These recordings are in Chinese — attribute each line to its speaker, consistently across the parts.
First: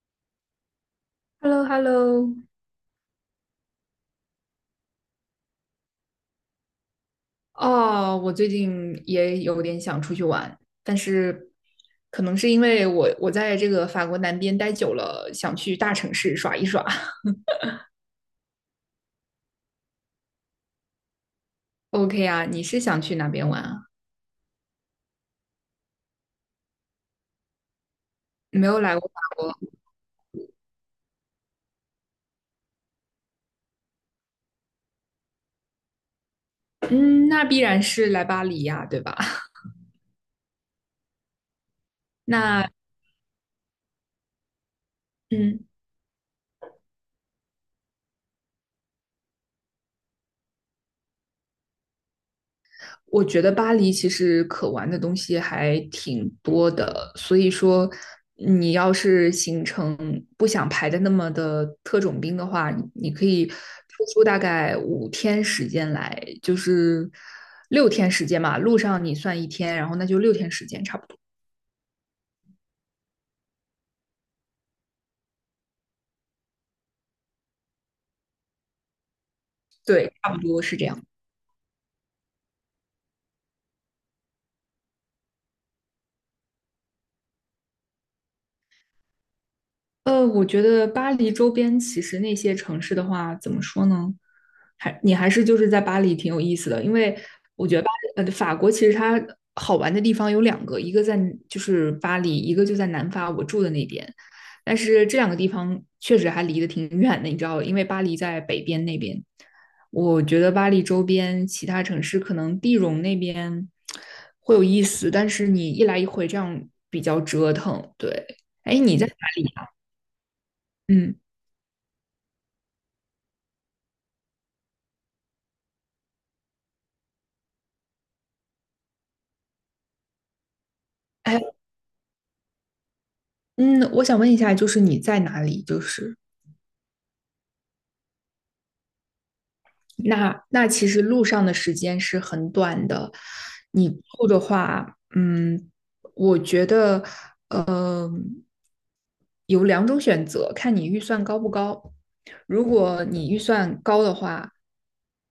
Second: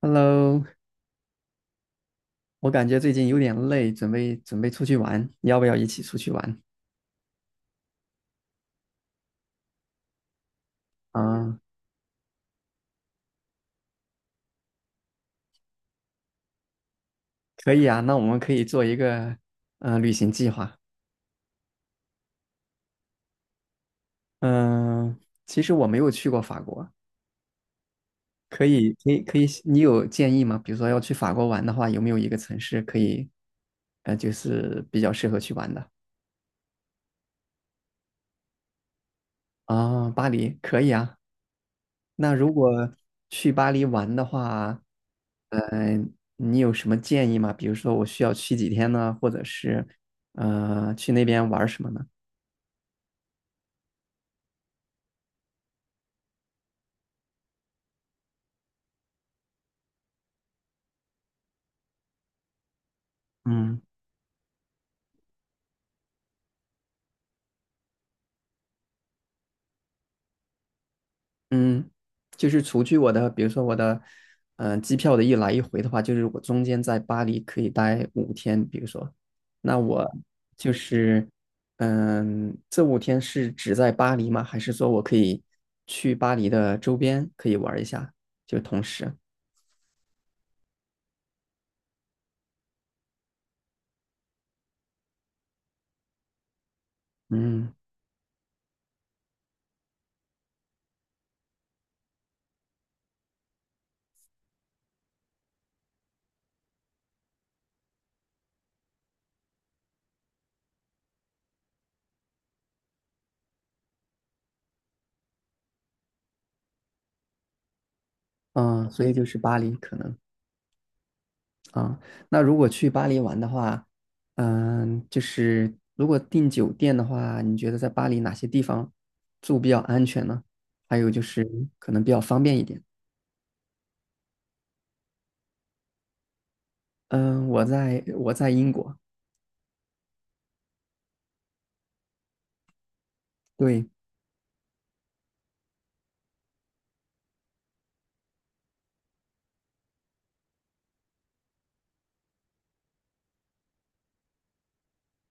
Speaker 1: Hello，
Speaker 2: h e l l o h e l l o
Speaker 1: 我感觉最近有点累，准备出去玩，要不要一起出去玩？
Speaker 2: 哦，我最近也有点想出去玩，但是
Speaker 1: 啊，
Speaker 2: 可能是因为我在这个法国南边待久了，想去大城市耍一耍。
Speaker 1: 可以啊，那我们可以做一个旅行计划。
Speaker 2: OK 啊，你是想去哪边玩啊？
Speaker 1: 嗯，其实我没有去过法国，可
Speaker 2: 没有
Speaker 1: 以
Speaker 2: 来过
Speaker 1: 可
Speaker 2: 法
Speaker 1: 以可以，
Speaker 2: 国。
Speaker 1: 你有建议吗？比如说要去法国玩的话，有没有一个城市可以就是比较适合去玩的？
Speaker 2: 嗯，那必然是来巴黎呀，对吧？
Speaker 1: 啊，巴黎可以啊，那如
Speaker 2: 那，
Speaker 1: 果去巴黎玩的话，
Speaker 2: 嗯，
Speaker 1: 呃，你有什么建议吗？比如说我需要去几天呢，或者是去那边玩什么呢？
Speaker 2: 我觉得巴黎其实可玩的东西还挺多的，所以说你要是行程不想排的那么的特种兵的话，你可以抽
Speaker 1: 嗯
Speaker 2: 出大概五天时间来，就是六天时间嘛，路上你算一天，然后那就六天时间差不多。
Speaker 1: 嗯，就是除去我的，比如说我的，机票的一来一回的话，就是我中间在巴黎可以待五天，比如说，那我
Speaker 2: 对，差不多
Speaker 1: 就
Speaker 2: 是这样。
Speaker 1: 是，嗯，这五天是只在巴黎吗？还是说我可以去巴黎的周边可以玩一下，就同时，
Speaker 2: 我觉得巴黎周边其实那些城市的话，怎么说呢？你还是就是在巴黎挺有意思的，因为我
Speaker 1: 嗯。
Speaker 2: 觉得法国其实它好玩的地方有两个，一个在就是巴黎，一个就在南法我住的那边。但是这两个地方确实还离得挺远的，你知道，因为巴黎在北边那边，我觉得巴黎周边其他城市可能地荣那边会有意思，但是你一来一回这样比较折腾。对，哎，
Speaker 1: 嗯，
Speaker 2: 你
Speaker 1: 所
Speaker 2: 在
Speaker 1: 以
Speaker 2: 哪
Speaker 1: 就是巴
Speaker 2: 里？
Speaker 1: 黎可能
Speaker 2: 嗯，
Speaker 1: 啊。那如果去巴黎玩的话，嗯，就是如果订酒店的话，你觉得在巴黎哪些地方住比较安全呢？还有就
Speaker 2: 哎，
Speaker 1: 是可能比较方便一点。
Speaker 2: 嗯，我想问一下，就是你在哪里？就是，
Speaker 1: 嗯，我在英国，
Speaker 2: 那其实路上的时间是很短的，
Speaker 1: 对，
Speaker 2: 你住的话，我觉得，呃，有两种选择，看你预算高不高。如果你预算高的话，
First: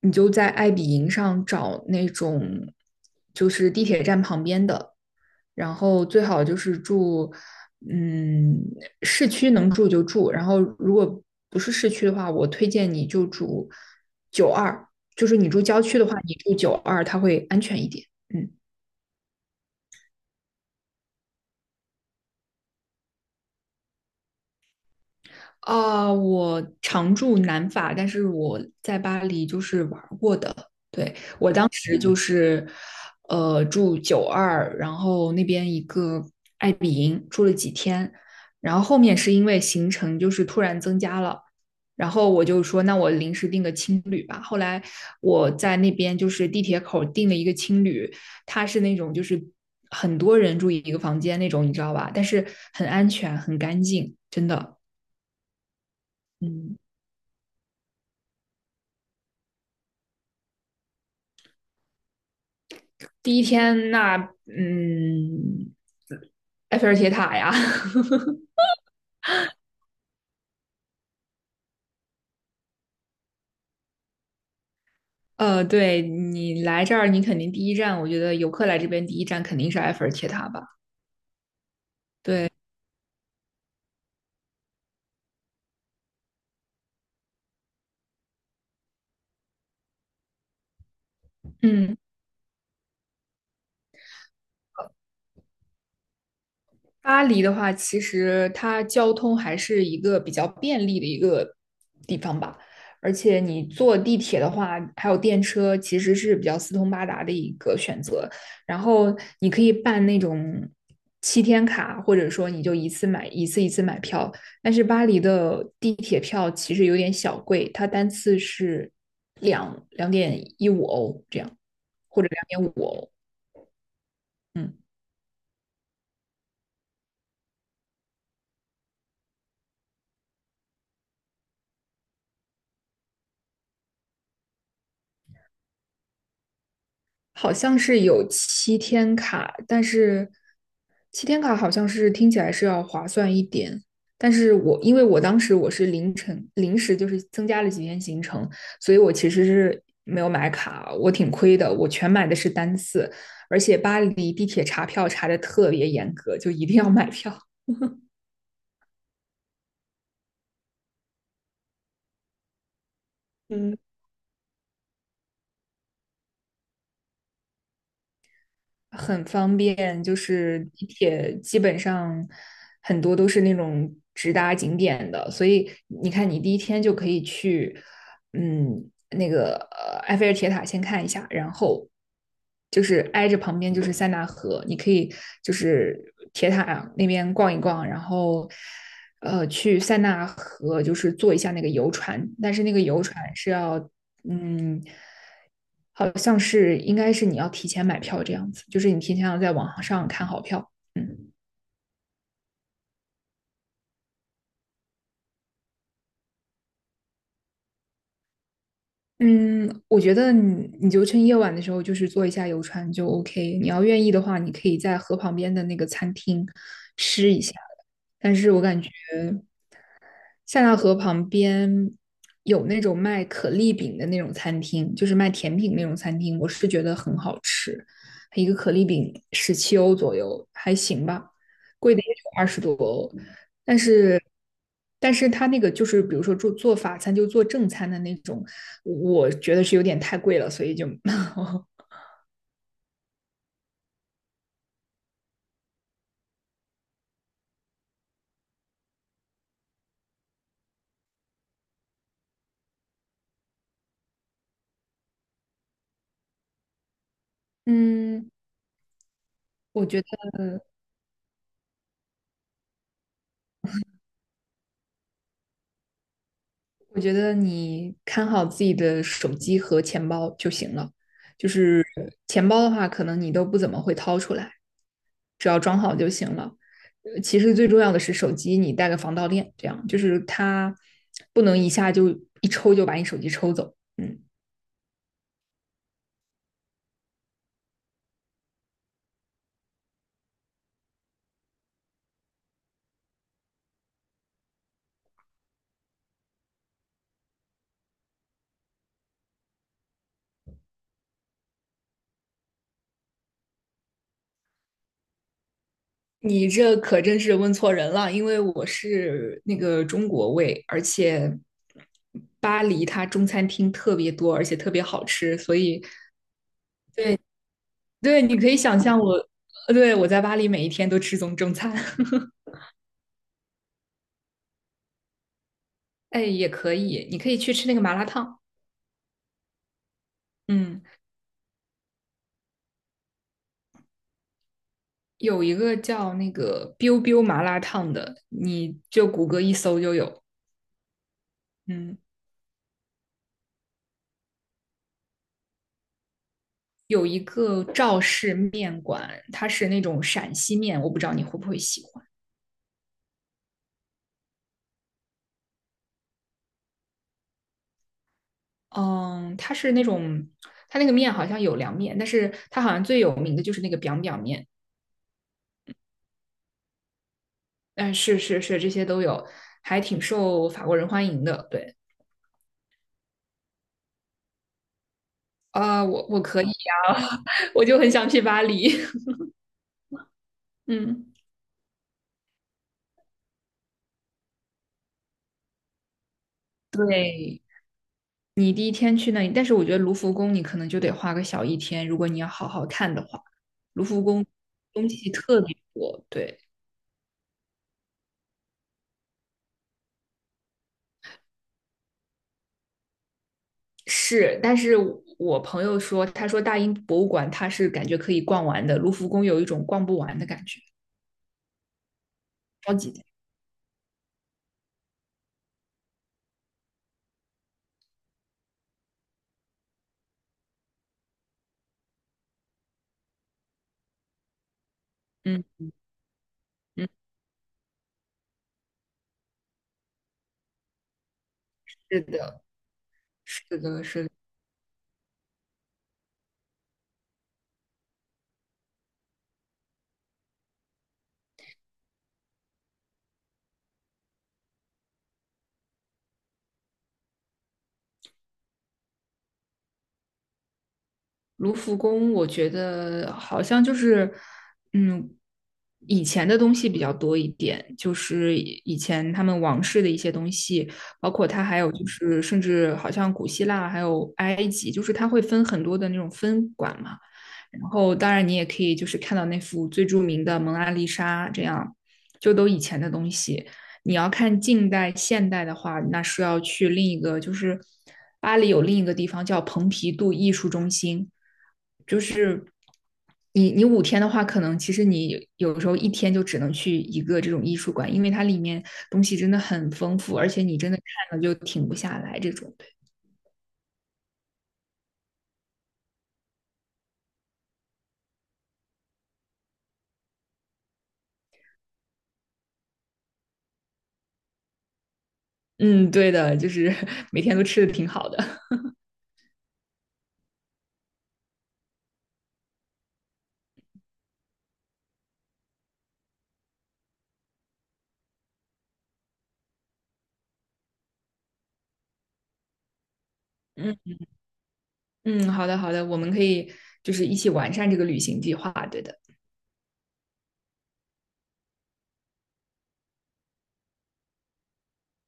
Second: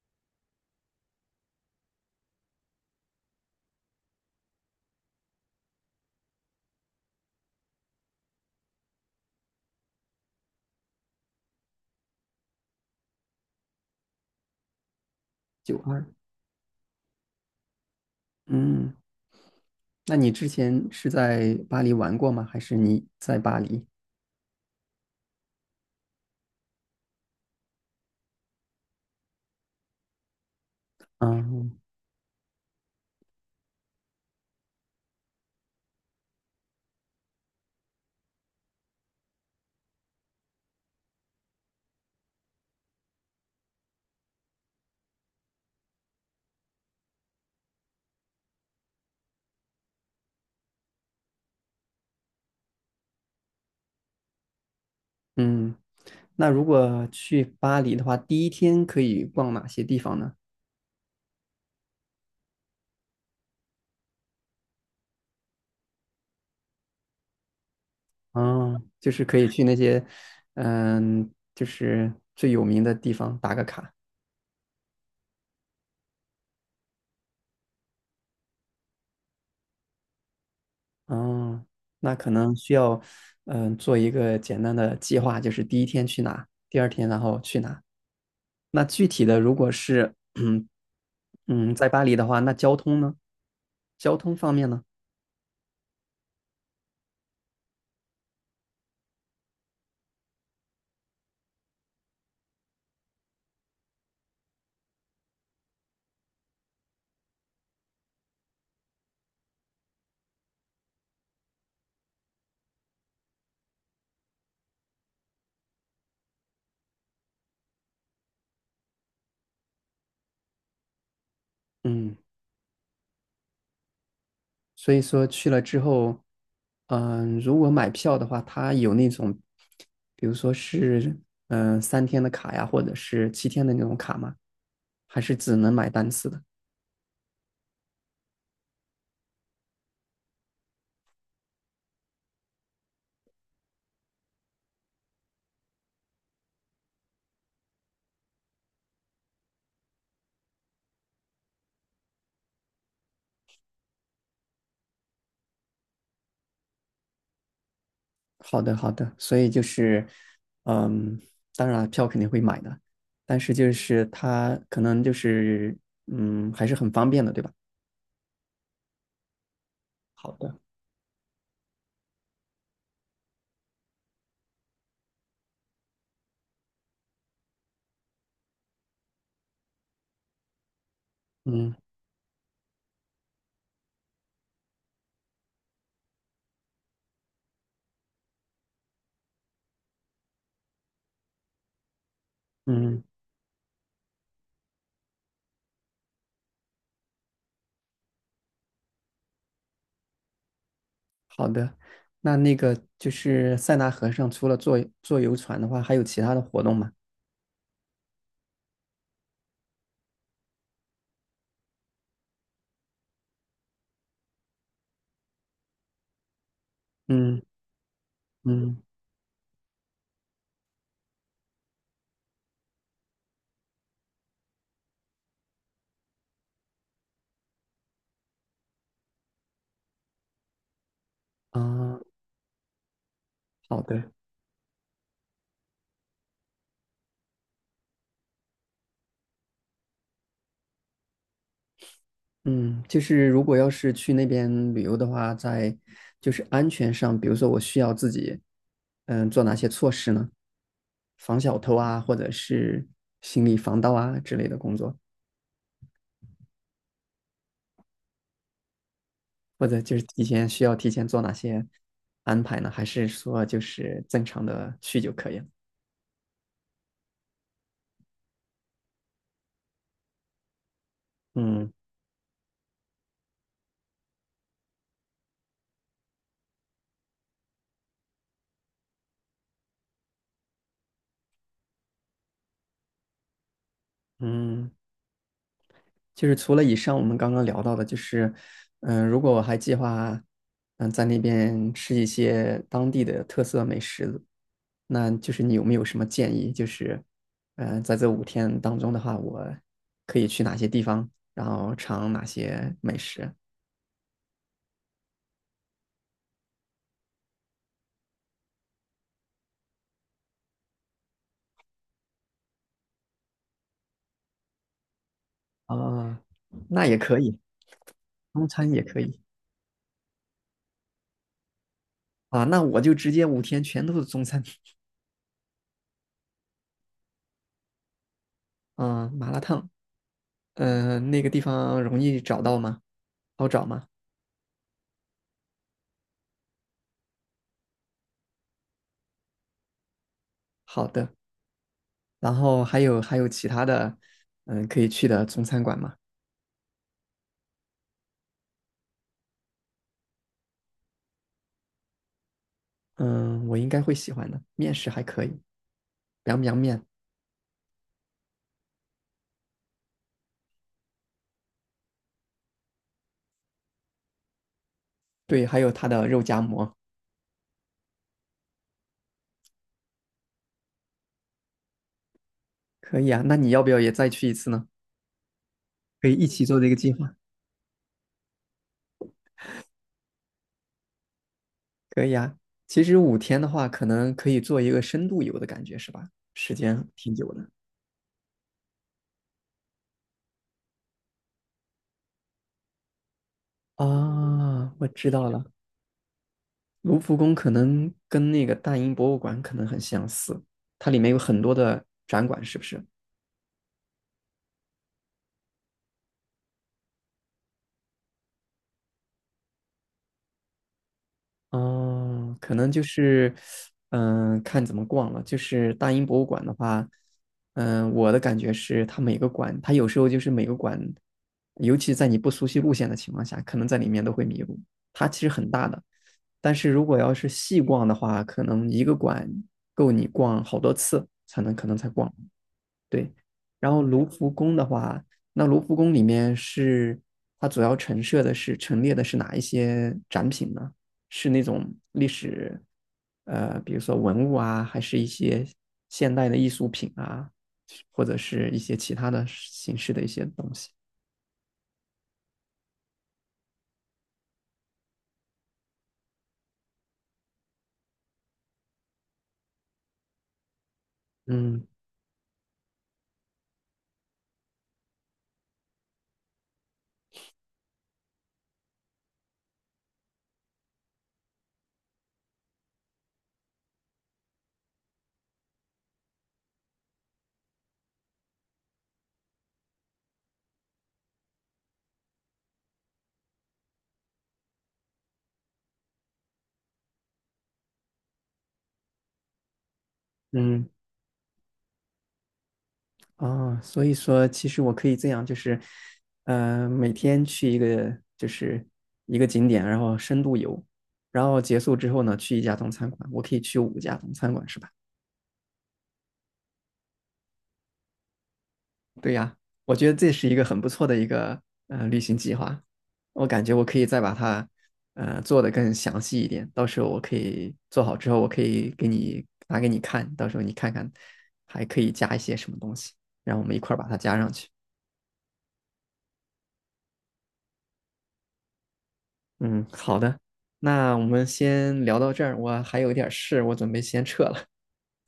Speaker 2: 你就在爱彼迎上找那种就是地铁站旁边的，然后最好就是住，嗯，市区能住就住。然后如果不是市区的话，我推荐你就住九二，就是你住
Speaker 1: 九
Speaker 2: 郊区
Speaker 1: 二。
Speaker 2: 的话，你住九二，它会安全一点。嗯，
Speaker 1: 嗯，那你之前是在巴黎玩过吗？还是你在巴黎？
Speaker 2: 我常住南法，但是我在巴黎就是玩过的。对，
Speaker 1: 嗯
Speaker 2: 就是住九二，然后那边一个爱比营住了几天，然后后面是因为行程就是突然增加了。然后我就说，那我临时订个青旅吧。后来我在那边就是地铁口订了一个青旅，它是那种就是很多人住一个房间那种，你知道吧？但是很安全，很干净，真的。
Speaker 1: 嗯，那如
Speaker 2: 嗯，
Speaker 1: 果去巴黎的话，第一天可以逛哪些地方呢？
Speaker 2: 第一天那嗯，埃菲尔铁塔呀。
Speaker 1: 哦，就是可以去那些，嗯，就是最有名的地方打个卡。
Speaker 2: 对你来这儿，你肯定第一站，我觉得游客来这边第一站肯定是埃菲尔铁塔吧。
Speaker 1: 哦，那可能需要，嗯，做一个简单的计划，就是第一天去哪，第2天然后去哪。那具体的，如果是，嗯嗯，在
Speaker 2: 嗯，
Speaker 1: 巴黎的话，那交通呢？交通方面呢？
Speaker 2: 巴黎的话，其实它交通还是一个比较便利的一个地方吧，而且你坐地铁的话，还有电车，其实是比较四通八达的一个选择。然后你可以办那种七天卡，或者说你就一次一次买票。但是巴黎的地铁票其实有点小贵，它单次是两点一五欧这样，
Speaker 1: 嗯。
Speaker 2: 或者2.5欧。嗯。
Speaker 1: 所以说去了之后，嗯、如果买票的话，它有那种，比如说是嗯、3天的卡呀，或者是7天的那种卡吗？还是只能买单次的？
Speaker 2: 好像是有七天卡，但是七天卡好像是听起来是要划算一点。但是因为我当时我是凌晨临时就是增加了几天行程，所以我其实是没有买卡，我挺亏的。我全买的是单次，而且巴黎地铁查票查的特别严格，就一定要买票。
Speaker 1: 好的，好的。所以就是，嗯，当然票肯定会买的，但是就
Speaker 2: 嗯。
Speaker 1: 是它可能就是，嗯，还是很方便的，对吧？
Speaker 2: 很方便，就
Speaker 1: 好的，
Speaker 2: 是地铁基本上很多都是那种直达景点的，所以你看，你第一天就可以去，那个埃菲尔铁塔先看一下，然
Speaker 1: 嗯
Speaker 2: 后就是挨着旁边就是塞纳河，你可以就是铁塔那边逛一逛，然后去塞纳河就是坐一下那个游船，但是那个游
Speaker 1: 嗯，
Speaker 2: 船是要嗯，好像是应该是你要提前买票这样子，就是你提前要在网上看好票。嗯
Speaker 1: 好的。那那个就是塞纳河上，除了坐游船的话，还有其他的活动吗？
Speaker 2: 嗯，我觉得你就趁夜晚的时候，就是坐一下游船就 OK。你要愿意的话，你可以在河旁边的那个餐厅吃一
Speaker 1: 嗯。
Speaker 2: 下。但是我
Speaker 1: 嗯
Speaker 2: 感觉塞纳河旁边有那种卖可丽饼的那种餐厅，就是卖甜品那种餐厅，我是觉得很好吃，一个可丽饼17欧左右，还行吧，贵
Speaker 1: 啊，
Speaker 2: 的也就20多欧，但
Speaker 1: 好的，
Speaker 2: 是。他那个就是，比如说做法餐，就做正餐的那种，我觉得是有点太贵了，所以就。
Speaker 1: 嗯，就是如果要是去那边旅游的话，在就是安全上，比如说我需要自己，嗯，做哪些措施呢？防小偷啊，或者是行李防盗啊之类的工作，
Speaker 2: 嗯，
Speaker 1: 或者
Speaker 2: 我
Speaker 1: 就
Speaker 2: 觉
Speaker 1: 是
Speaker 2: 得
Speaker 1: 提前做哪些安排呢？还是说就是正常的去就可以了？
Speaker 2: 我觉得你看好自己的手机和钱包就行了。就
Speaker 1: 嗯
Speaker 2: 是钱包的话，可能你都不怎么会掏出来，只要装好就行了。其实最重要的是手机，你带个防盗链，这样就是它不能一下就一抽就把你手机抽走。嗯，
Speaker 1: 嗯，就是除了以上我们刚刚聊到的，就是，嗯，如果我还计划，嗯，在那边吃一些当地的特色美食，那就是你有没有什么建议？就是，嗯、在这五天当中的话，我可以去哪些地方，然后尝哪些美食？
Speaker 2: 你这可真是问错人了，因为我是那个中国胃，而且巴黎它中餐厅特别多，而且特别好吃，所以
Speaker 1: 啊，那也可
Speaker 2: 对。
Speaker 1: 以，
Speaker 2: 对，你
Speaker 1: 中
Speaker 2: 可以
Speaker 1: 餐
Speaker 2: 想
Speaker 1: 也
Speaker 2: 象
Speaker 1: 可
Speaker 2: 我，
Speaker 1: 以
Speaker 2: 对，我在巴黎每一天都吃中餐。
Speaker 1: 啊。那我就直接五天全都是中餐
Speaker 2: 哎，也可以，你可以去吃那个麻辣烫。
Speaker 1: 啊，麻辣烫。
Speaker 2: 嗯，
Speaker 1: 嗯、那个地方容易找到吗？好找吗？
Speaker 2: 有一个叫那个 biu biu 麻辣烫的，你就谷歌一搜就有。
Speaker 1: 好的。
Speaker 2: 嗯，
Speaker 1: 然后还有其他的，嗯，可以去的中餐馆嘛，
Speaker 2: 有一个赵氏面馆，它是那种陕西面，我不知道你会不会喜欢。
Speaker 1: 嗯，我应该会喜欢的。面食还可以，凉凉面？
Speaker 2: 嗯，它是那种，它那个面好像有凉面，但是它好像最有名的就是那个 biang biang 面。
Speaker 1: 对，还有它的肉夹馍，
Speaker 2: 嗯，是是是，这些都有，还挺受法国人欢迎的。对。
Speaker 1: 可以啊。那你要不要也再去一次呢？
Speaker 2: 啊、呃我
Speaker 1: 可以
Speaker 2: 我
Speaker 1: 一
Speaker 2: 可
Speaker 1: 起
Speaker 2: 以
Speaker 1: 做这个
Speaker 2: 呀。
Speaker 1: 计划。
Speaker 2: 我就很想去巴黎。嗯，
Speaker 1: 可以啊。其实五天的话，可能可以做一个深度游的感觉，是吧？时间挺久
Speaker 2: 对，
Speaker 1: 的。
Speaker 2: 你第一天去那里，但是我觉得卢浮宫你可能就得花个小一天，如果你要好好看的话，卢浮宫
Speaker 1: 啊，我
Speaker 2: 东西
Speaker 1: 知道
Speaker 2: 特
Speaker 1: 了。
Speaker 2: 别多。对，
Speaker 1: 卢浮宫可能跟那个大英博物馆可能很相似，它里面有很多的展馆，是不是？
Speaker 2: 是，但是我朋友说，他说大英博物馆他是感觉可以逛完的，卢浮宫有一种逛不完的感觉，
Speaker 1: 哦，可能
Speaker 2: 超
Speaker 1: 就
Speaker 2: 级的。
Speaker 1: 是，嗯，看怎么逛了。就是大英博物馆的话，嗯，我的感觉是，它每个馆，它有时候就是每个馆，尤其在你不熟悉路线的情况下，可能在里面都会迷路。它其实
Speaker 2: 嗯
Speaker 1: 很大的，但是如
Speaker 2: 嗯，
Speaker 1: 果要是细逛的话，可能一个馆够你逛好多次才能可能才
Speaker 2: 是
Speaker 1: 逛。
Speaker 2: 的，
Speaker 1: 对，
Speaker 2: 是
Speaker 1: 然后
Speaker 2: 的，
Speaker 1: 卢
Speaker 2: 是的。
Speaker 1: 浮宫的话，那卢浮宫里面是它主要陈设的是陈列的是哪一些展品呢？是那种历史，比如说文物啊，还是一些现代的艺术品啊，或者是一些其他的形式的一些东西？
Speaker 2: 卢浮宫，我觉得好像就是，嗯，以前的东西比较多一点，就是以前他们王室的一些东西，包括它还
Speaker 1: 嗯
Speaker 2: 有就是，甚至好像古希腊还有埃及，就是它会分很多的那种分馆嘛。然后当然你也可以就是看到那幅最著名的《蒙娜丽莎》，这样就都以前的东西。你要看近代、现代的话，那是要去另一个，就是巴黎有另一个地方叫蓬皮杜艺术中心，就是你五天的话，可能其实你有时候一天就只能去一个这种艺术馆，因为它里面东西真的很丰富，而且你
Speaker 1: 嗯。
Speaker 2: 真的看了就停不下来这种。
Speaker 1: 哦，所以说其实我可以这样，就是，每天去一个就是一个景点，然后深度游，然后结束之后呢，去一家中餐馆，我可以去5家中餐馆，是吧？
Speaker 2: 嗯，对的，就是 每天都吃的挺好的。
Speaker 1: 对呀，我觉得这是一个很不错的一个旅行计划，我感觉我可以再把它做得更详细一点，到时候我可以做好之后，我可以给你拿给你看，到时候你看看还可以加一些什么东西，然后我们一块儿 把它
Speaker 2: 嗯
Speaker 1: 加上去。
Speaker 2: 嗯，好的好的，我们可以就是一起完善这个旅行计划。对的。
Speaker 1: 嗯，好的，那我们先聊到这儿，我还有一点事，我准备先撤了。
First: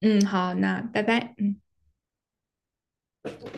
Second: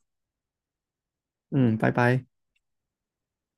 Speaker 2: 嗯，好，那拜拜。
Speaker 1: 嗯，拜拜。